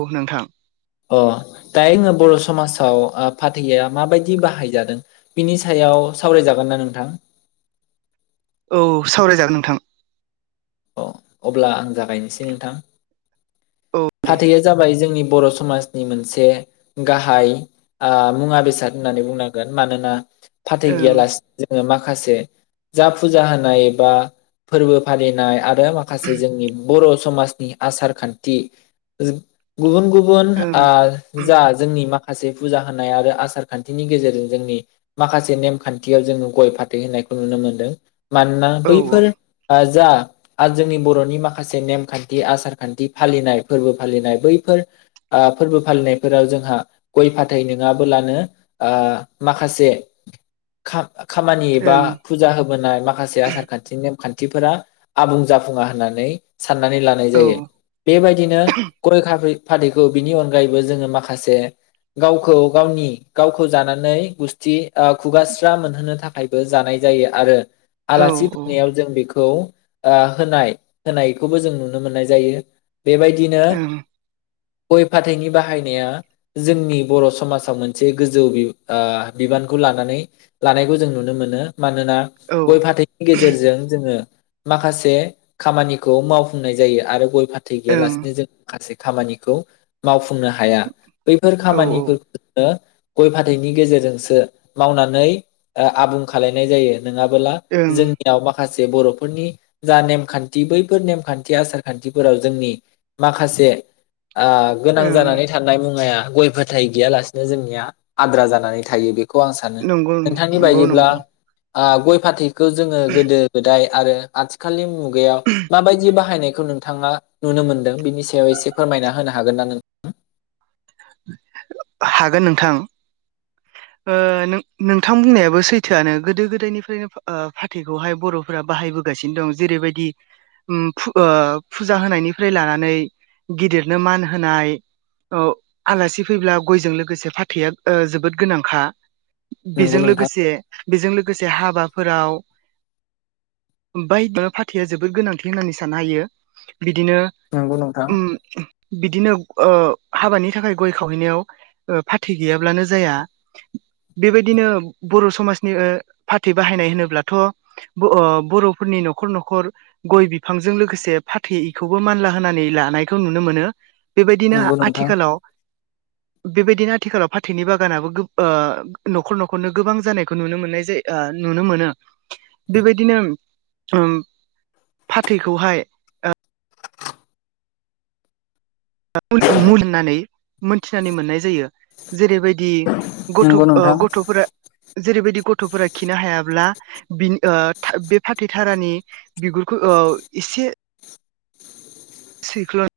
औ नोंथां अ दाहाय बर' समाजाव फाथैया माबायदि बाहायजादों बिनि सायाव सावरायजागोनना नोंथां? औ औ सावरायजागोन नोंथां अ अब्ला आं जागायनोसै नोंथां औ दे फाथैया जाबाय जोंनि बर' समाजनि मोनसे गाहाय आ मुवा बेसाद होननानै बुंनांगोन मानोना। फाथै ओं गैयालासे जोङो माख माखासे जा फुजा होनाय एबा फोरबो फालिनाय आरो माखासे जोंनि बर' समनि आसार खान्थि गुबुन गुबुन ओं जा जोंनि माखा खासे फुजा होनाय आरो आसार खानथिनि गेजेरजों जोंनि माखासे नेमखानथियाव जोङो गय फाथै होनायखौ नुनो मोनदों। मानोना औ बैफोर आ जा आरो जोंनि बर'नि माखासे नेमखानथि आसार खानथि फालिनाय फोरबो फालिनाय बैफोर फोरबो फालिनायफोराव जोंहा गय फाथै नङाब्लानो आ माखासे खामानि एबा ओं फुजा होबोनाय माखासे आसार खानथिनि खानथिफोरा आबुं जाफुङा होननानै साननानै लानाय औ जायो बेबायदिनो गय फाथै फाथैखौ बिनि अनगायैबो जोङो माखासे गावखौ गावनि गावखौ जानानै गुसथि खुगा स्रा मोनहोनो थाखायबो जानाय जायो आरो। औ आलासि फैनायाव जों बेखौ आ होनाय होनायखौबो जों नुनो मोननाय जायो। बेबायदिनो ओं गय फाथैइनि बाहायनाया जोंनि बर' समाजाव मोनसे गोजौ आ बिबानखौ लानानै लानायखौ जों नुनो मोनो। मानोना औ ओं गय फाथैनि गेजेरजों जोङो माखासे खामानिखौ मावफुंनाय जायो आरो गय फाथै गैयालासिनो जों माखासे खामानिखौ मावफुं नो हाया बैफोर औ खामानि फोरखौनो गय फाथैनि गेजेरजोंसो मावनानै आबुं खालायनाय जायो। नोङाबोला ओं जोंनियाव माखा माखासे बर'फोरनि जा नेमखान्थि बैफोर नेमखान्थि आसार खान्थिफोराव जोंनि माखासे ओ गोनां ओं जानानै थानाय मुवाया गय फाथै गैयालासिनो जोंनिया आद्रा जानानै थायो बे खौ आं सानो नंगौ नोंथांनि नंगौ बायदिब्ला नंगौ आ गय फाथै। खौ जोङो गोदो गोदाय आरो। आथिखालनि माबायदि बाहायनाय खौ नोंथाङा नुनो मोन्दों बेनि सायाव एसे फोरमायना होनो हागोन ना नोंथां हागोन नोंथां ओ नोंथां बुंनायाबो सैथोआनो गोदो गोदायनिफ्रायनो फाथैखौहाय बर'फोरा बाहायबोगासिनो दं जेरैबायदि ओ फुजा होनायनिफ्राय लानानै गिदिरनो मान होनाय आलासि फैब्ला गयजों लोगोसे फाथैआ जोबोद गोनांखा नंगौ बेजों नोंथां लोगोसे बेजों लोगोसे हाबाफोराव [unintelligible] फाथैया जोबोद गोनांथि होननानै साननो हायो बिदिनो नंगौ नोंथां बिदिनो ओ हाबानि थाखाय गय खावहैनायाव फाथै गैयाब्लानो जाया बेबायदिनो बर' समाजनि फाथै बाहायनाय होनोब्लाथ' बर'फोरनि न'खर न'खर गइ बिफांजों लोगोसे फाथैखौबो मानला होनानै लानायखौ नुनो मोनो। बेबायदिनो नंगौ नोंथां आथिखालाव बेबायदिनो आथिखालाव फाथैनि बागानाबो गो ओ न'खर न'खरनो गोबां जानायखौ नुनो मोननाय जायो नुनो मोनो बेबायदिनो फाथैखौहाय [unintelligible] होननानै मोनथिनानै मोननाय जायो जेरैबायदि गथ' नंगौ ओ नोंथां गथ'फोरा जेरैबायदि गथ'फोरा खिनो हायाब्ला बि बे फाथै थारानि बिगुरखौ एसे सैख्ल'नो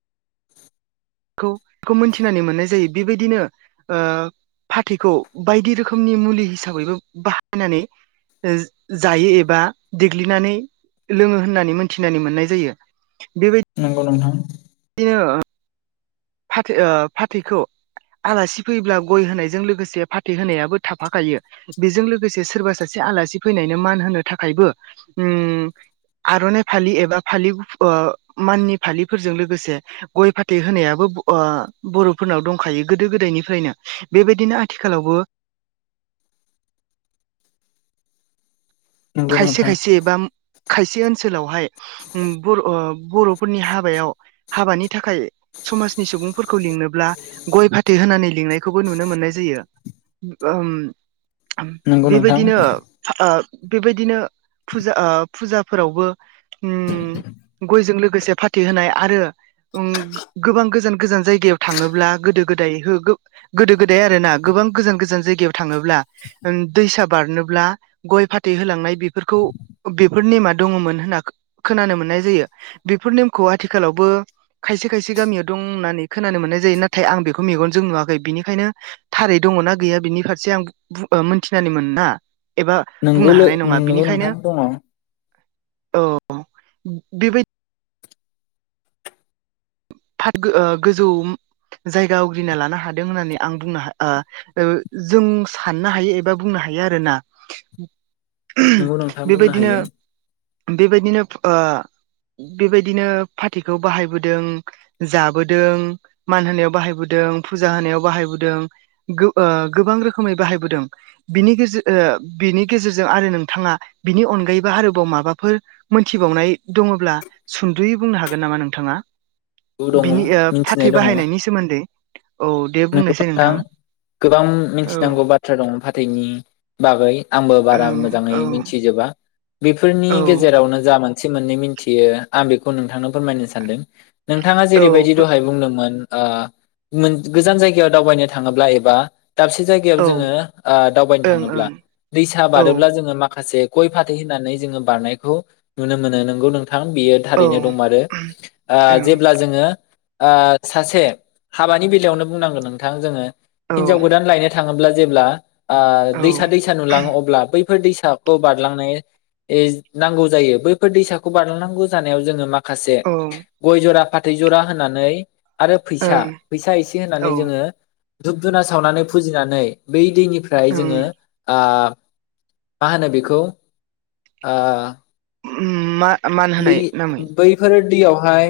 खौ मोनथिनानै मोननाय जायो बेबायदिनो फाथैखौ बायदि रोखोमनि मुलि हिसाबैबो बाहायनानै जायो एबा देग्लिनानै लोङो होननानै मोनथिनानै मोननाय जायो। बेबायदि नंगौ नोंथां। फाथै फाथैखौ आलासि फैयोब्ला गय होनायजों लोगोसे फाथै होनायाबो थाफाखायो बेजों लोगोसे सोरबा सासे आलासि फैनायनो मान होनो थाखायबो आर'नाइ फालि एबा फालि माननि फालिफोरजों लोगोसे गय फाथै होनायाबो बर'फोरनाव दंखायो गोदो गोदायनिफ्रायनो बेबायदिनो आथिखालावबो नंगौ खायसे नोंथां खायसे एबा खायसे ओनसोलावहाय बर' बर'फोरनि हाबायाव हाबानि थाखाय समाजनि सुबुंफोरखौ लिंनोब्ला गय फाथै होनानै लिंनायखौबो नुनो मोननाय जायो। नंगौ नोंथां बेबायदिनो ओ बेबायदिनो फुजा फुजाफोरावबो ओम गयजों लोगोसे फाथैहोनाय आरो गोबां गोजान गोजान जायगायाव थाङोब्ला गोदो गोदाय गोदो गोदाय आरोना गोबां गोजान गोजान जायगायाव थाङोब्ला दैसा बारनोब्ला गय फाथै होलांनाय बेफोरखौ बेफोर नेमा दङमोन होनना खोनानो मोननाय जायो बेफोर नेमखौ आथिखालावबो खायसे खायसे गामियाव दं होननानै खोनानो मोननाय जायो नाथाय आं बेखौ मेगनजों नुवाखै बिनिखायनो थारै दङना गैया बिनि फारसे आं मोनथिनानै मोन ना एबा बुंनो नोंगौ नोंगौ नोंथां दङ। औ बेबायदि गोजौ जायगा आवग्रिना लानो हादों होननानै आं बुंनो जों साननो हायो एबा बुंनो हायो आरोना नोंगौ नोंथाङां बुंनो बेबायदिनो हायो। बेबायदिनो बेबायदिनो फाथैखौ बाहायबोदों जाबोदों मान होनायाव बाहायबोदों फुजा होनायाव बाहायबोदों गोबां रोखोमै बाहायबोदों बिनि गेजेर बिनि गेजेरजों आरो नोंथाङा बिनि अनगायैबो आरोबाव माबाफोर मोनथिबावनाय दङब्ला सुद'यै बुंनो हागोन नामा नोंथाङा दङ बिनि फाथै बाहायनायनि सोमोन्दै औ दे बुंनायसै नोंगथां नोंथां गोबां औ मिथिनांगौ बाथ्रा दङ फाथथायनि बागै आंबो बारा ओं मोजाङै औ मिथिजोबा बेफोरनि औ गेजेरावनो जा मोन से मोननै मिथियो आं बेखौ नोंथांनो फोरमायनो सानदों नोंथाङा औ जेरैबायदि दहाय बुंदोंमोन आ मोन गोजान जायगायाव दावबायनो थाङोब्ला एबा दाबसे जायगायाव जोङो दावबायनो औ थाङोब्ला ओं दैसा ओं बारोब्ला जोङो माखासे गय फाथै होननानै जोङो बारनायखौ नुनो मोनो नोंगौ न थां बियो औ थारैनो दं आरो जेब्ला जोङो सासे हाबानि बे फलियावनो बुंनांगोन नोंथां जोङो हिन्जाव ओं गोदान लायनो थाखाय थाङोब्ला जेब्ला औ दैसा दैसा नुलाङो अब्ला बै ब दैसाखौ बारलांनाय नांगौ जायो बैफोर दैसाखौ बारलांनांगौ जानायाव जोङो माखासे औ से गय जरा फाथ फाथै जरा होनानै आरो फैसा ओं फैसा एसे होननानै औ जोङो धुप धुना सावनानै फुजिनानै बै निफ्राय जोङो ओं मा होनो बेखौ ओ उम मा मान बै होनाय नामै बैफोर यावहाय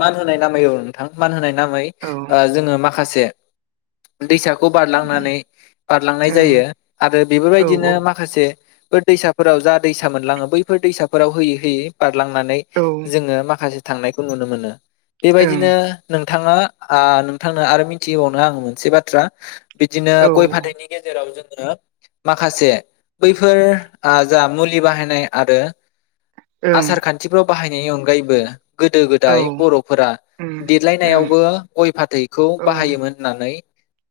मान होनाय नाम औ नोंथां मान होनाय जाबाय औ जोङो मा माखासे दैसा खौ बारलांनानै बारलांनाय जायो ओं आरो औ बेफोरबायदिनो माखासे दैसाफोराव जा दैसा मोनलाङो बैफोर दैसाफोराव होयै होयै नांनै औ जोङो माखासे थांनायखौ नुनो मोनो। ओं बेबायदिनो नों थाङा आ नोंथांनो आरो मिथिहोबावनो आङो मोनसे बाथ्रा बिदिनो औ गइ फाथैनि गेजेराव जों माखासे बैफोर आ जा मुलि बाहायनाय आरो ओं आसार खान्थिफ्राव बाहायनायनि अनगायैबो गोदो औ गोदाय बर'फोरा ओम ओं देरलायनायावबो गइ फाथैखौ औ बाहायोमोन होननानै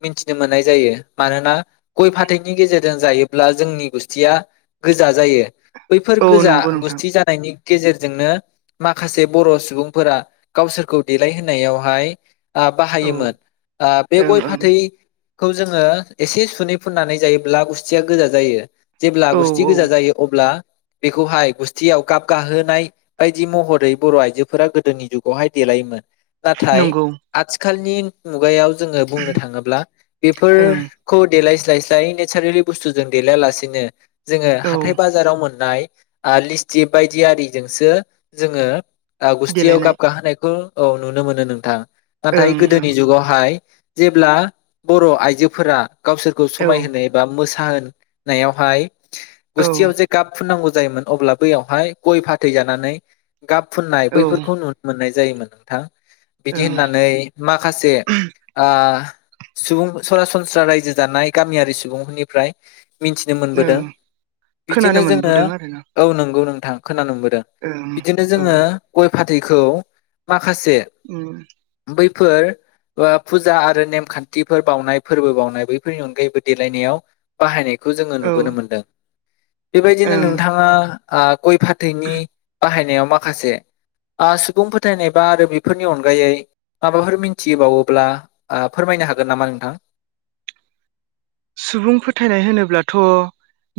मिथिनो मोननाय जायो मानोना गइ फाथैनि गेजेरजों जायोब्ला जोंनि गुस्थिया गोजा जायो। बैफोर औ गोजा नंगौ नोंथां गुस्थि जा गेजेरजोंनो माखासे बर' सुबुंफोरा गावसोरखौ देलायहोनायावहाय आ औ ओं बाहायोमोन आ बे गय ओं फाथै खौ जोङो एसे सुुनै फुननानै जायोब्ला गुस्थिया गोजा जायो। जेब्ला औ गुस्थि औ गोजा जायो अब्ला बेखौहाय गुसथियाव गाब गाहोनाय बायदि महरै बर' आइजोफोरा गोदोनि जुगावहाय देलायोमोन। नाथाय नंगौ आथिखा खालनि मुगायाव जोङो बुंनो थाङोब्ला ओं बेफोरखौ देलाय स्लाय स्लाय नेसारेलि बुस्थुजों देलयालासिनो जोङो औ हाथाय बाजाराव मोन नाय आ लिस थिब बायदि आरिजोंसो जोङो आ गुसथियाव देलायनाय गाहोनायखौ औ नुनो मोनो नोंथां। नाथाय ओं ओं गोदोनि जुगावहाय जेब्ला बर' आइजोफोरा गावसोरखौ औ समाय होनो एबा मोसा साहोनायावहाय औ गुस्थियाव जे गाब फुननांगौ जायोमोन अब्ला बैयावहाय गइ फाथै जानानै गाब फुननाय औ ओं बैफोरखौ नुनो मोननाय जायोमोन नोंथां। बिदि होननानै माखासे आ सुबुं सरासनस्रा रायजो जानाय गामियारि सुबुंफोरनिफ्राय मिनथिनो मोनबोदों ओं खोनानो बिदिनो मोनबोदों आरोना जोङो नोंगौ नोंथां खोनानो मोनबो ओं बिदिनो औ जोङो गय फाथै [unintelligible] माखासे ओम बै फोर फुजा आरो नेम खान्थिफोर बावनाय फोरबो बावनाय बैफोरनि अनगायैबो देलायनायाव बाहायनाय बेखौ जोङो औ नुबोनो मोनदों बेबायदिनो ओं नोंथाङा [unintelligible] गय फाथैनि बाहायनायाव माखासे ओ सुबुं फोथायनाय बा आरो बेफोरनि अनगायै माबाफोर मोनथिबावोब्ला आ फोरमायनो हागोन नामा नोंथां सुबुं फोथायनाय होनोब्लाथ'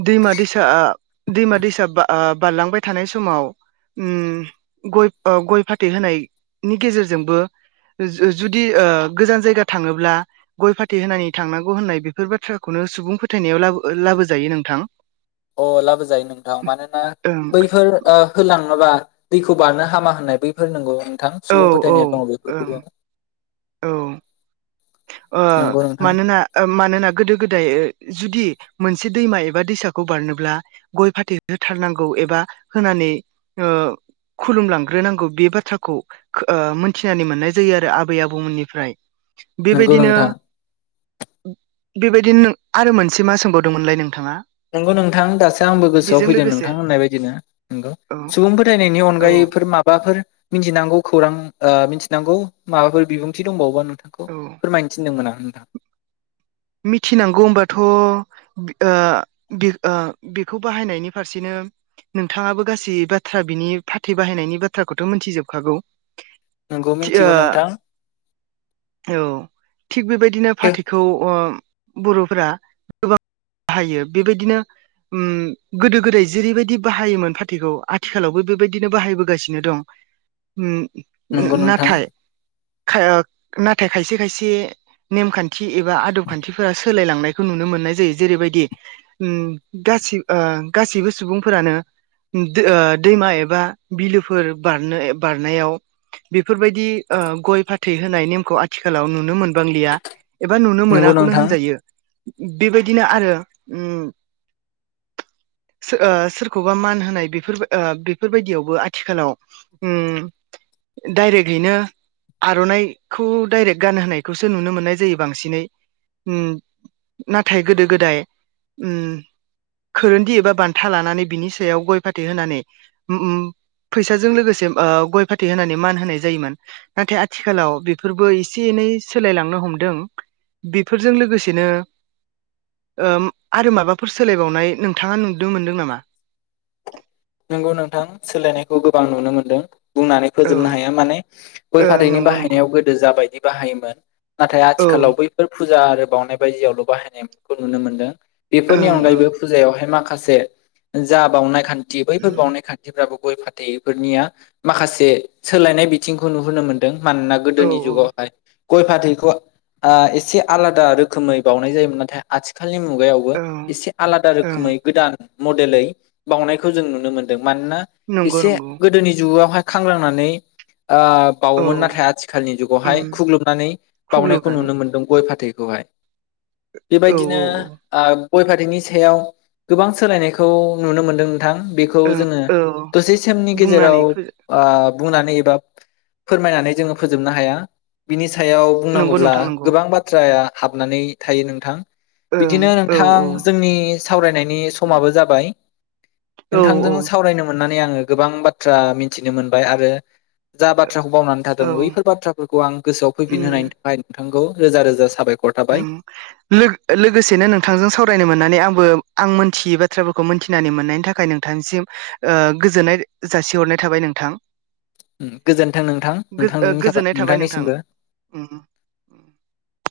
दैमा दैसा दैमा दैसा बा आ बारलांबाय थानाय समाव म गय गय फाथै होनायनि गेजेरजोंबो जो जुदि गोजान जायगा थाङोब्ला गय फाथै होनानै थांनांगौ होननाय बे बेफोर बाथ्राखौनो सुबुं फोथायनायाव लाबो लाबोजायो नोंथां अ लाबोजायो नोंथां मानोना ओं बैफोर ओ होलाङोबा दैखौ बारनो हामा होननाय बैफोर नोंगौ थां औ सुबुं फोथायनाया दङ ओं बेफोरखौबो औ ओ नंगौ नोंथां। मानोना ओ मानोना गोदो गोदाय जुदि मोनसे दैमा एबा दैसाखौ बारनोब्ला गय फाथै होथारनांगौ एबा होनानै ओ खुलुमलांग्रोनांगौ बे बाथ्राखौ ओ मोनथिनानै मोननाय जायो आरो आबै आबौमोननिफ्राय बेबादि नंगौ नोंथां बेबायदिनो नों आरो मोनसे मा सोंबावदोंमोनलाय नों नंगौ नोंथां दासो आंबो गोसोआव बेजों फैदों लोगोसे नोंथां होननाय बायदिनो नंगौ औ सुबुं फोथायनायनि औ अनगायैफोर माबाफोर मिथिनांगौ खौरां ओ मिथिनांगौ माबाफोर बिबुंथि दंबावबा नों थांखौ औ फोरमायनो थिनदोंमोन आं [unintelligible] मिथिनांगौ होनोमबाथ' ओ बे ओ बेखौ बाहायनायनि फारसेनो नोंथाङाबो गासै बाथ्रा बिनि फाथै बाहायनायनि बाथ्राखौथ' मिथिजोबखागौ नंगौ थिओ मिथिगौ नोंथां औ थिग बेबायदिनो फाथैखौ ओ बर'फोरा गोबां बाहायो बेबायदिनो ओम गोदो गोदाय जेरैबायदि बाहायोमोन फाथैखौ आथिखालावबो बेबायदिनो बाहायबोगासिनो दं ओम नंगौ नोंथां नाथाय थाओ नाथाय खायसे खायसे नेमखान्थि एबा खान्थिफोरा सो सोलायलांनायखौ नुनो मोननाय जायो जेरैबायदि ओम गासै ओ गासैबो सुबुंफोरानो ओ दैमा एबा बिलोफोर बारनो बारनायाव बेफोरबायदि ओ गय फाथै होनाय नेमखौ आथिखालाव नुनो मोन बांलिया एबा नुनो मोना नंगौ खौनो नोंथां होनजायो बेबायदिनो आरो ओम सो ओ सोरखौबा मान होनाय बेफोर ओ बेफोरबायदियावबो आथिखालाव डायरेक्टयैनो आर'नाइखौ डायरेक्ट गानहोनायखौसो नुनो मोननाय जायो बांसिनै ओम नाथाय गोदो गोदाय ओम खोरोन्दि एबा बान्था लानानै बिनि सायाव गय फाथै होनानै ओम फैसाजों लोगोसे ओ गय फाथै होनानै मान होनाय जायोमोन नाथाय आथिखालाव बेफोरबो एसे एनै सोलायलांनो हमदों फोरजों लोगोसेनो ओ म आरो माबाफोर सोलायबावनाय नोंथाङा नुनो मोनदों नामा? नोंगौ नोंथां सोलायनायखौ गोबां नुनो मोनदों बुंनानै औ फोजोबनो हाया माने गय ओं फाथैनि नंगौ नंगौ बाहायनायाव गोदो जाबायदि बाहायोमोन नाथाय औ आथिलाव बैफोर फु फुजा आरो बावनाय बायदियावल' बाहायनायखौ नुनो मोनदों बेफोरनि ओं ओं अनगैबो फुजायावहाय माखा से जा बावनाय खा न्थि बैफोर बावनाय खान्थिफ्राबो गय फाथैफोरनिया माखासे सोलायनाय बिथिंखौ नुहुरनो मोनदों मानोना औ गोदोनि जुगावहाय गय फाथैखौ ओ एसे आलादा रोखोमै बावनाय जायोमोन नाथाय आथि खालनि मुगायावबो औ एसे आलादा रोखोमै ओं गोदान मदेलै बावनाय खौ जों नुनो मोनदों मानोना नंगौ एसे नंगौ गोदोनि जुगावहाय खांग्रांनानै ओ औ बावोमोन नाथाय आथिखालनि उम जुगावहाय खुग्लुबनानै बावनायखौ खुग्लुबनानै नुनो मोन्दों गय फाथै खौहाय औ बेबायदिनो औ आ गय फाथैनि सायाव गोबां सोलायनायखौ नुनो मोन्दों नोंथां बेखौ औ ओं जोङो औ दसे समनि बुंनानै गेजेराव फोजो ओ बुंनानै एबा फोरमायनानै जोङो फोजोबनो हाया बिनि सायाव नंगौ बुंनांगौब्ला नोंथां नंगौ गोबां बाथ्राया हाबनानै थायो नोंथां ओं बिदिनो औ नोंथां जोंनि सावरायनायनि समाबो जाबाय औ औ नोंथांजों सावरायनो मोनना नै आङो गोबां बाथ्रा मिथिनो मोनबाय आरो जा बाथ्राखौ बावनानै थादों औ बैफोर बाथ्राफोरखौ आं गोसोआव फैफिन होनायनि थाखाय नोंथांखौ रोजा रोजा साबाय ओं लो लोगोसेनो नोंथांजों सावरायनो मोननानै आंबो आं मोनथियै बाथ्राफोरखौ मोनथिनानै मोननायनि थाखाय नोंथांनिसिम ओ गोजोननाय जासिहरनाय थाबाय नोंथां उम गोजोन्थों नोंथां गो ओ नोंथांनि थाखाय गोजोननाय थाबाय नोंथां नोंथांनिसिमबो उम उम।